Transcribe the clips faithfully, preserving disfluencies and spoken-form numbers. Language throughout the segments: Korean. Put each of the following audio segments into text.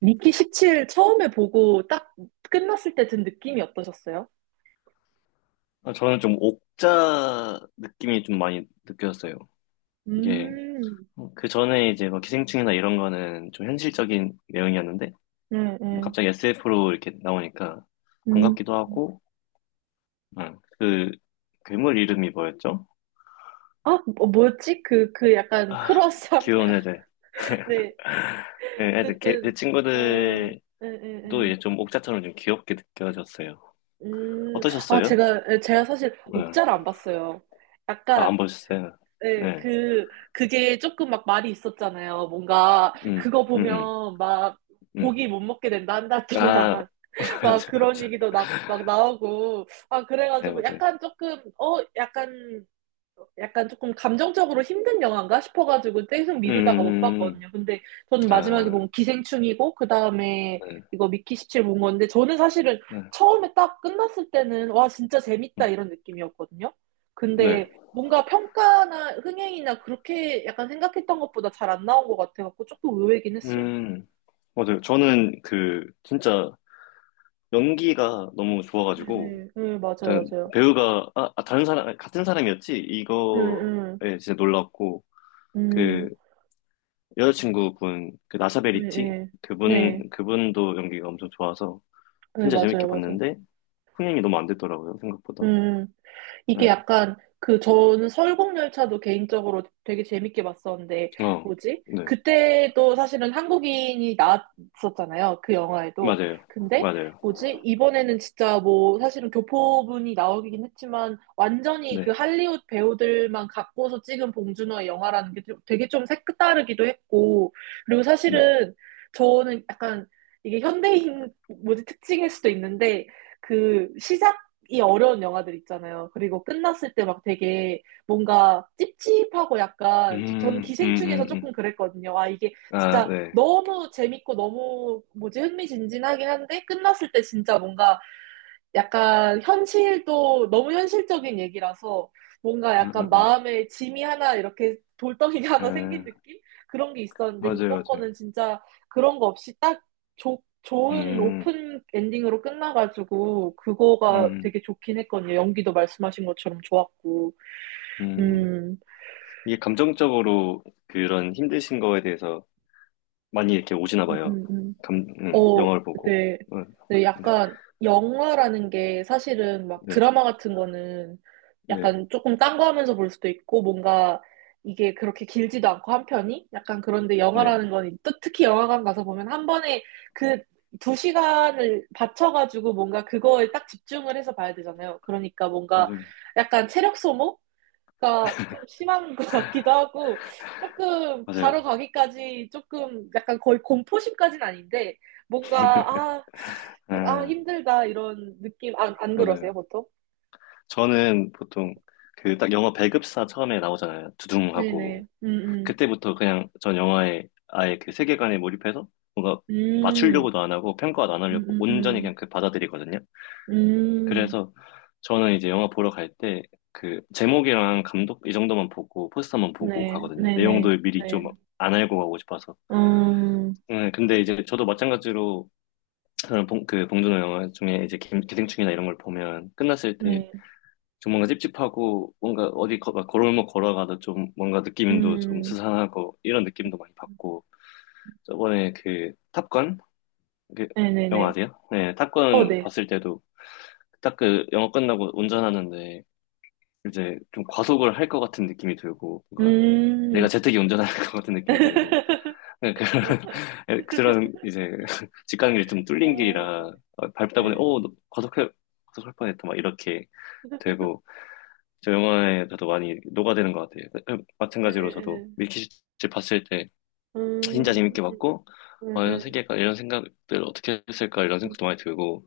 미키 십칠 처음에 보고 딱 끝났을 때 든 느낌이 어떠셨어요? 아, 저는 좀 옥자 느낌이 좀 많이 느껴졌어요. 이게 음, 그 전에 이제 뭐 기생충이나 이런 거는 좀 현실적인 내용이었는데 네, 뭐 네. 갑자기 에스에프로 이렇게 나오니까 음. 반갑기도 하고 응. 그 괴물 이름이 뭐였죠? 아, 뭐- 뭐였지? 그, 그 약간 아, 크로스업. 귀여운 애들. 네. 예, 애들 걔- 그 어쨌든, 아, 친구들도 네, 네, 네. 이제 좀 옥자처럼 좀 귀엽게 느껴졌어요. 음, 아, 어떠셨어요? 제가, 예, 제가 사실 응. 옥자를 안 봤어요. 아, 약간, 안 보셨어요? 예, 네. 그, 그게 조금 막 말이 있었잖아요. 뭔가, 음, 그거 음, 음, 보면 막 음. 고기 못 먹게 된다, 한 달 아, 동안. 막 맞아, 그런 맞아. 얘기도 나, 막 나오고. 아, 네, 그래가지고 맞아요. 약간 조금, 어, 약간, 약간 조금 감정적으로 힘든 영화인가 싶어가지고 계속 음, 미루다가 못 음, 음, 봤거든요. 근데 저는 음. 마지막에 아, 본 기생충이고, 그 다음에 네, 이거 미키 십칠 본 건데, 저는 사실은 네, 처음에 딱 끝났을 때는, 와, 진짜 재밌다 음, 이런 느낌이었거든요. 네. 근데 뭔가 평가나 흥행이나 그렇게 약간 생각했던 것보다 잘 안 나온 것 같아가지고 조금 의외긴 했어요. 음, 맞아요. 저는 그, 진짜 연기가 너무 네, 좋아가지고, 네, 네, 맞아요, 일단 맞아요. 배우가, 아, 아, 다른 사람, 같은 사람이었지? 음, 음, 이거에 진짜 놀랐고, 그, 음. 여자친구분, 그, 네, 나샤베리티? 네, 네, 그분, 그분도 연기가 엄청 좋아서, 네, 진짜 재밌게 맞아요, 맞아요. 봤는데, 흥행이 너무 안 됐더라고요, 생각보다. 음, 이게 네, 약간 그 저는 설국열차도 개인적으로 되게 재밌게 봤었는데 어, 뭐지? 네. 그때도 사실은 한국인이 나왔었잖아요. 그 영화에도. 맞아요. 근데 맞아요. 뭐지? 이번에는 진짜 뭐 사실은 교포분이 나오긴 했지만 완전히 그 네, 할리우드 배우들만 갖고서 찍은 봉준호의 영화라는 게 좀- 되게 좀 색다르기도 했고 그리고 네. 사실은 저는 약간 이게 현대인 뭐지 특징일 수도 있는데 그 시장 이 어려운 영화들 있잖아요. 그리고 끝났을 때 막 되게 뭔가 찝찝하고 약간 저- 저는 음, 음, 기생충에서 음, 조금 음. 그랬거든요. 아, 이게 아, 진짜 네. 너무 재밌고 너무 뭐지 흥미진진하긴 한데 끝났을 때 진짜 뭔가 약간 현실도 너무 현실적인 얘기라서 뭔가 음, 음, 약간 음. 마음에 짐이 하나 이렇게 돌덩이가 하나 생긴 에, 느낌? 그런 게 있었는데 맞아요, 이번 맞아요. 거는 진짜 그런 거 없이 딱 좋 좋은 음, 오픈 엔딩으로 끝나가지고 그거가 음, 되게 좋긴 했거든요. 연기도 말씀하신 것처럼 좋았고. 음. 음, 이게 감정적으로 그런 힘드신 거에 대해서 많이 이렇게 오시나 음, 봐요. 음, 음. 감, 음, 어, 영화를 보고. 네. 어, 네, 네, 약간 영화라는 게 사실은 막 네, 드라마 같은 거는 네, 약간 조금 딴 거 하면서 볼 수도 있고 뭔가 이게 그렇게 길지도 않고 한 편이 약간 그런데 네. 영화라는 건 또 특히 영화관 가서 보면 한 번에 그 두 시간을 바쳐가지고 뭔가 그거에 딱 집중을 해서 봐야 되잖아요. 그러니까 뭔가 맞아요, 약간 체력 소모? 그러니까 좀 심한 것 같기도 하고 조금 맞아요. 가러 가기까지 조금 약간 거의 공포심까지는 아닌데 뭔가 아, 아 아, 힘들다 이런 느낌 안, 안 그러세요 맞아요. 보통? 저는 보통 그 딱 영화 배급사 처음에 나오잖아요. 두둥하고. 네네 음, 음. 그때부터 그냥 전 영화에 아예 그 세계관에 몰입해서 뭔가 음, 맞추려고도 안 하고 평가도 안 하려고 음, 온전히 그냥 음, 그 받아들이거든요. 음. 음. 그래서 저는 이제 영화 보러 갈 때 그 제목이랑 감독 이 정도만 보고 포스터만 보고 네, 가거든요. 네네 내용도 미리 네. 좀 안 알고 가고 싶어서. 음, 네, 근데 이제 저도 마찬가지로 저는 봉, 그 봉준호 영화 중에 이제 기, 기생충이나 이런 걸 보면 끝났을 때 네. 좀 뭔가 찝찝하고 뭔가 어디 거, 막 걸어올목 걸어가도 좀 뭔가 느낌도 좀 음. 스산하고 이런 느낌도 많이 받고 저번에 그 탑건 그 영화 네네네 아세요? 네, 어, 탑건 네. 봤을 때도 딱 그 영화 끝나고 운전하는데 이제 좀 과속을 할 것 같은 느낌이 들고, 뭔가 내가 음. 제트기 운전할 것 같은 느낌이 들고, 그런, 그런 이제 집 가는 길이 좀 뚫린 아, 길이라 어, 밟다 보니, 네. 어, 너 과속해, 과속할 뻔했다, 막 이렇게 되고, 저 영화에 저도 많이 녹아드는 것 같아요. 그- 음, 네, 마찬가지로 저도 네. 밀키트 봤을 때 진짜 음, 재밌게 봤고, 음, 어, 이런 음. 세계가, 이런 생각들 어떻게 했을까, 이런 음. 생각도 많이 들고,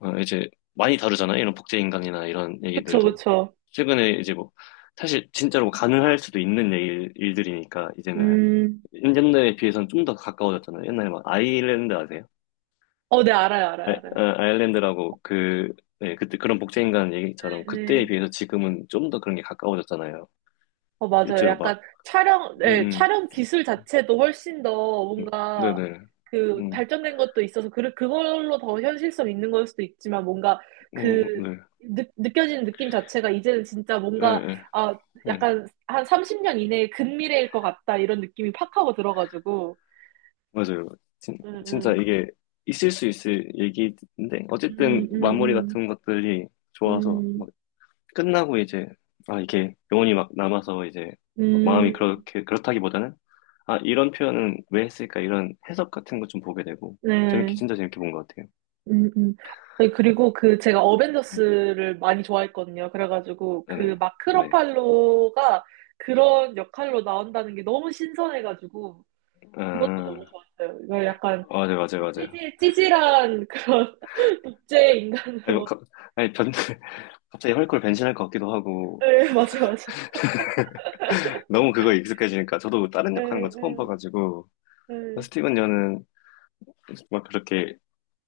어, 이제 많이 다루잖아요. 이런 복제인간이나 이런 그쵸, 얘기들도. 그쵸. 최근에 이제 뭐, 사실 진짜로 가능할 수도 있는 일, 일들이니까, 이제는. 음, 옛날에 비해서는 좀 더 가까워졌잖아요. 옛날에 막 아일랜드 아세요? 어, 네, 알아요, 알아요, 아, 알아요. 아, 아일랜드라고 그, 네, 그때 그런 복제인간 네, 얘기처럼 그때에 네. 비해서 지금은 좀 더 그런 게 가까워졌잖아요. 어, 맞아요. 실제로 막, 약간 촬영, 음, 네, 음, 촬영 기술 자체도 훨씬 더 음, 뭔가 네네. 그 음, 발전된 것도 있어서 그, 그걸로 더 현실성 있는 걸 수도 있지만 뭔가 그 음, 음, 네, 느, 느껴지는 느낌 자체가 이제는 진짜 예, 뭔가 예, 아, 예. 약간 한 삼십 년 이내의 근미래일 것 같다 이런 느낌이 팍 하고 들어가지고. 맞아요. 진, 음, 진짜 음, 이게 있을 수 있을 얘기인데, 어쨌든 음, 마무리 음, 같은 것들이 좋아서, 음, 막 끝나고 이제, 아, 이게 영혼이 막 남아서 이제, 막 음, 마음이 음. 그렇게, 그렇다기보다는, 아, 이런 표현은 왜 했을까, 이런 해석 같은 거 좀 보게 되고, 재밌게, 네. 진짜 재밌게 본 것 같아요. 음, 음. 아니, 음, 그리고 그 제가 음. 어벤져스를 많이 좋아했거든요. 그래가지고 아, 그 네, 마크 네. 러팔로가 그런 역할로 나온다는 게 너무 신선해가지고 그것도 너무 아, 좋았어요. 이거 약간 맞아요, 맞아요, 좀 맞아요. 찌질, 찌질한 그런 독재 아니, 뭐, 인간으로. 갑- 아니, 변, 갑자기 헐크로 변신할 것 같기도 하고, 네, 맞아, 맞아. 너무 그거에 익숙해지니까, 저도 다른 역할 하는 거 네, 처음 네, 봐가지고, 네. 스티븐 여는 막 그렇게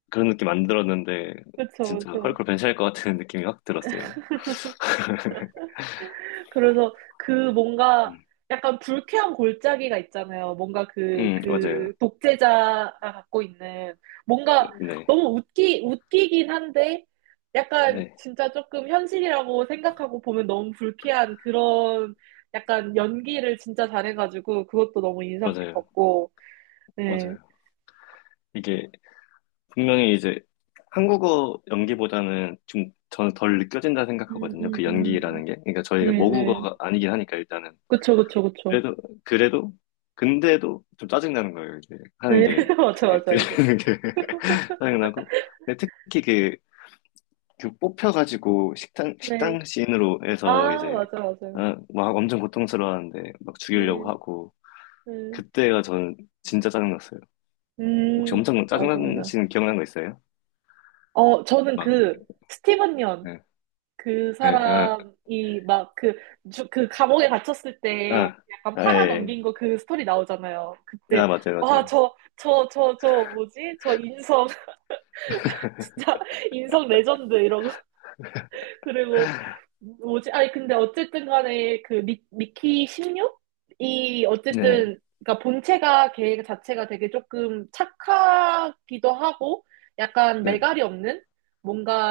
그런 느낌 안 들었는데 그쵸, 진짜 그쵸. 헐크 변신할 것 같은 느낌이 확 들었어요. 그래서 그 뭔가 음, 약간 불쾌한 골짜기가 있잖아요. 뭔가 그, 음, 맞아요. 그 독재자가 갖고 있는 뭔가 네, 너무 웃기, 웃기긴 한데 약간 네, 진짜 조금 현실이라고 생각하고 보면 너무 불쾌한 그런 약간 연기를 진짜 잘해가지고 그것도 너무 인상 맞아요, 깊었고. 네. 맞아요. 이게 분명히 이제 한국어 연기보다는 좀 저는 덜 느껴진다 음, 생각하거든요. 음, 그 음. 연기라는 게. 그러니까 저희가 네네. 모국어가 아니긴 하니까 일단은 그쵸, 그쵸, 그쵸. 그래도 그래도 근데도 좀 짜증 나는 거예요. 이제 하는 네. 게 맞아, 그게 맞아, 맞아. 들리는 게 짜증 나고. 근데 특히 그 그 뽑혀가지고 식당 네. 식당 씬으로 해서 아, 이제 맞아, 맞아요. 아, 막 엄청 고통스러워하는데 막 죽이려고 네. 하고 네. 그때가 저는 진짜 짜증났어요. 혹시 음, 엄청 맞아, 맞아. 짜증나시는 기억나는 거 있어요? 어, 저는 막 그, 스티븐 연, 예, 그 예, 아, 사람이 막 그, 주- 그 감옥에 갇혔을 때 아, 약간 아, 팔아 예, 넘긴 거 그 스토리 나오잖아요. 예. 아, 그때, 맞아요, 와, 맞아요. 저, 저, 저, 저, 뭐지? 저 인성, 진짜 인성 레전드. 그리고 뭐지? 아니 근데 어쨌든 간에 그 미, 미키 십육이 네, 어쨌든 그러니까 본체가 걔 자체가 되게 조금 착하기도 하고 약간 네, 매갈이 없는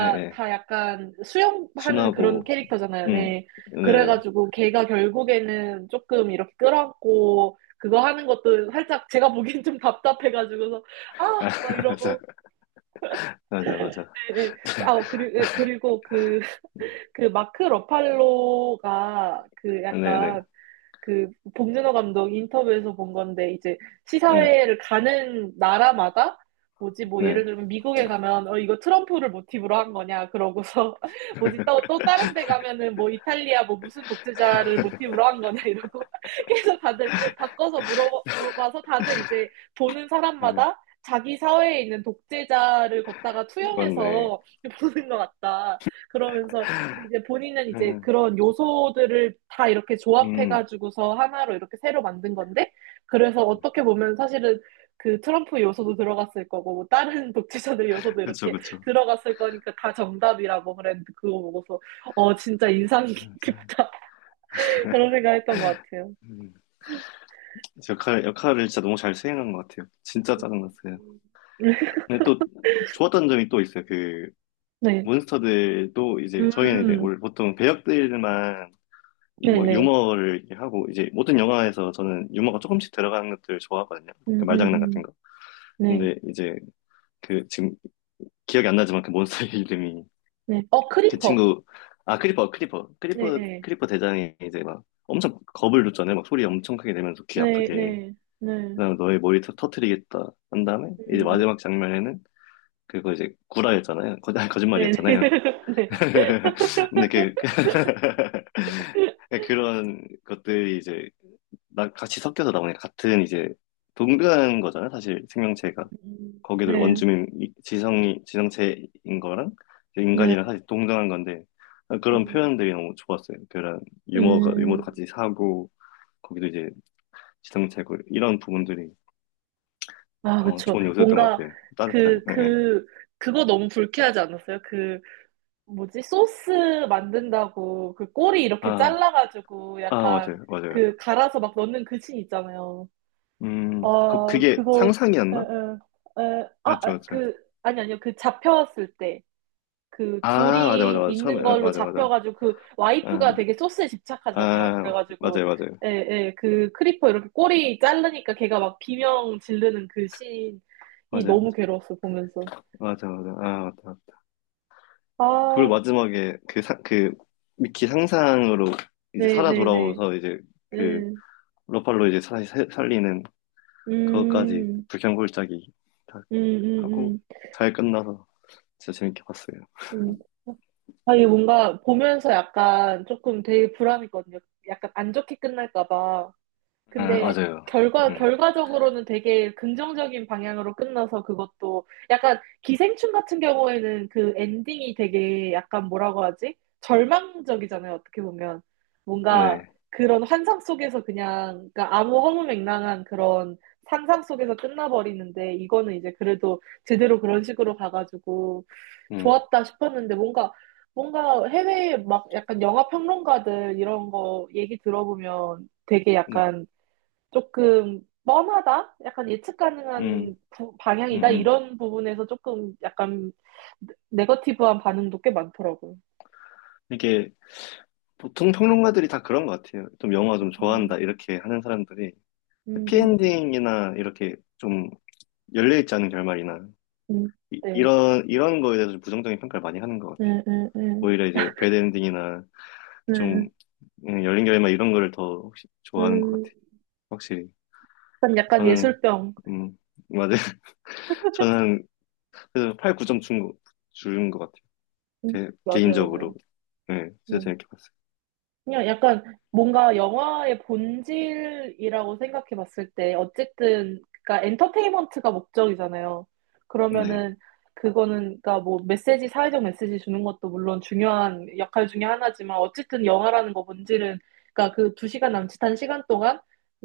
예, 예. 다 약간 수용하는 그런 순하고, 캐릭터잖아요. 음, 네. 네, 네. 그래가지고 걔가 결국에는 조금 이렇게 끌어안고 그거 하는 것도 살짝 제가 보기엔 좀 답답해가지고서 아 아, 막 맞아, 이러고 맞아, 맞아. 예, 예. 아, 그리고 그리고 그 그 마크 러팔로가 그 네, 네, 약간 그 봉준호 감독 인터뷰에서 본 건데 이제 네, 시사회를 가는 나라마다 뭐지 뭐 예를 네, 들면 미국에 가면 어 이거 트럼프를 모티브로 한 거냐 그러고서 뭐지 또 또 다른 데 가면은 뭐 이탈리아 뭐 무슨 독재자를 모티브로 한 거냐 이러고 계속 다들 바꿔서 물어봐서 다들 이제 보는 네. 사람마다 자기 사회에 있는 독재자를 걷다가 맞네. 투영해서 보는 것 같다 그러면서 근데 이제 본인은 이제 음, 그런 요소들을 다 이렇게 음. 조합해가지고서 하나로 이렇게 새로 만든 건데, 그래서 어떻게 보면 사실은 그 트럼프 요소도 들어갔을 거고, 뭐 다른 독재자들 요소도 그쵸, 이렇게 그쵸. 들어갔을 거니까 다 정답이라고 그랬는데, 그거 보고서, 어, 진짜 인상 깊다. 그런 생각 했던 것 같아요. 역할, 역할을 진짜 너무 잘 수행한 것 같아요. 진짜 짜증났어요. 근데 또 좋았던 점이 또 있어요. 그 네. 몬스터들도 이제 저희는 이제 음, 원래 보통 배역들만 유- 막 네네. 유머를 이렇게 하고 이제 모든 영화에서 저는 유머가 조금씩 들어가는 것들을 좋아하거든요. 그 음, 음, 말장난 같은 음. 거. 네, 근데 이제 그 지금 기억이 안 나지만 그 몬스터의 이름이 네. 어, 그 크리퍼. 친구 아 크리퍼 크리퍼 네, 크리퍼 네. 크리퍼 대장이 이제 막 엄청 겁을 줬잖아요. 막 소리 엄청 크게 내면서 귀 네, 아프게. 네. 네. 그다음 너의 머리 터, 터트리겠다 한 다음에 이제 음. 마지막 장면에는 그거 이제 구라였잖아요. 거, 아니, 네. 거짓말이었잖아요. 네. 근데 그 그런 것들이 이제 나 같이 섞여서 나오니까 같은 이제 동그란 거잖아요. 사실 생명체가 음, 거기도 네. 원주민 이- 지성이 지성체인 거랑 네. 인간이랑 사실 동등한 건데 그런 음. 표현들이 너무 좋았어요. 그런 유머가 유머도 음. 같이 사고 거기도 이제 지성체고 이런 부분들이 아, 어, 그쵸. 좋은 요소였던 것 뭔가 같아요. 따뜻한, 그, 예. 예. 그, 그거 너무 불쾌하지 않았어요? 그, 뭐지? 소스 만든다고 그 꼬리 이렇게 아, 잘라가지고 아, 약간 맞아요, 그 맞아요. 갈아서 막 넣는 그 씬 있잖아요. 음, 그, 아, 그게 그거, 에, 상상이었나? 에, 에, 아, 맞죠, 아, 맞죠. 그, 아니, 아니요. 그 잡혔을 때. 그 아, 맞아, 맞아, 둘이 맞아. 처음에, 있는 아, 걸로 맞아, 맞아. 잡혀가지고 그 아, 와이프가 되게 소스에 집착하잖아요. 아, 그래가지고 맞아요, 맞아요. 예, 예, 그 크리퍼 이렇게 꼬리 자르니까 걔가 막 비명 지르는 그 씬이 맞아요, 너무 맞아요. 괴로웠어 보면서. 맞아, 맞아. 아, 맞다. 그걸 아, 마지막에 그 사, 그, 미키 상상으로 이제 네, 살아 네, 네. 돌아오서 이제 그, 음, 로팔로 이제 다시 살- 살리는 그것까지 음, 불경골짜기 다 음, 하고 음, 잘 끝나서 진짜 재밌게 봤어요. 음. 음. 아, 이게 뭔가 보면서 약간 조금 되게 불안했거든요. 약간 안 좋게 끝날까 봐. 아, 근데 맞아요. 결과, 음, 결과적으로는 되게 긍정적인 방향으로 끝나서 그것도 약간 기생충 같은 경우에는 그 엔딩이 되게 약간 뭐라고 하지? 절망적이잖아요, 어떻게 보면. 뭔가 네. 그런 환상 속에서 그냥, 그러니까 아무 허무맹랑한 그런 상상 속에서 끝나버리는데 이거는 이제 그래도 제대로 그런 식으로 가가지고 음. 좋았다 싶었는데 뭔가 뭔가 해외에 막 약간 영화 평론가들 이런 거 얘기 들어보면 되게 네. 약간 조금 뻔하다? 약간 예측 음, 가능한 부- 음, 방향이다? 음. 이런 부분에서 조금 약간 네- 네거티브한 반응도 꽤 많더라고요. 이게 보통 평론가들이 다 그런 것 같아요. 좀 영화 좀 좋아한다, 음, 이렇게 하는 사람들이 음, 음, 해피엔딩이나 이렇게 좀 열려있지 않은 결말이나 음, 이, 네. 런 이런 거에 대해서 좀 부정적인 평가를 많이 하는 것 같아요. 네, 네, 네. 오히려 이제 배드엔딩이나 좀 네. 음, 열린 결말 이런 거를 더 혹시 좋아하는 것 음, 같아요. 확실히. 약간 약간 저는, 예술병. 음, 맞아요. 저는 그래서 팔, 구 점 준 거, 준것 같아요. 음, 제, 맞아요, 맞아요. 개인적으로. 네, 진짜 재밌게 봤어요. 그냥 약간 뭔가 영화의 본질이라고 생각해 봤을 때 어쨌든 그러니까 엔터테인먼트가 목적이잖아요. 네. 그러면은 그거는 그러니까 뭐 메시지 사회적 메시지 주는 것도 물론 중요한 역할 중에 하나지만 어쨌든 영화라는 거 본질은 그러니까 그 두 시간 남짓한 시간 동안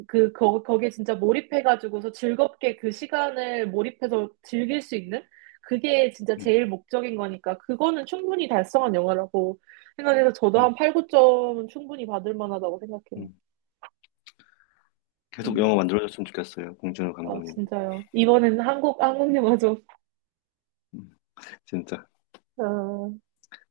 그 거, 거기에 진짜 몰입해 가지고서 즐겁게 그 시간을 몰입해서 즐길 수 있는 그게 진짜 음, 제일 목적인 거니까 그거는 충분히 달성한 영화라고 생각해서 저도 한 음, 팔, 구 점은 충분히 받을 만하다고 생각해요. 음. 계속 음, 영화 만들어줬으면 좋겠어요. 봉준호 아, 감독님. 진짜요. 이번에는 한국, 한국 영화 좀, 음, 진짜. 아,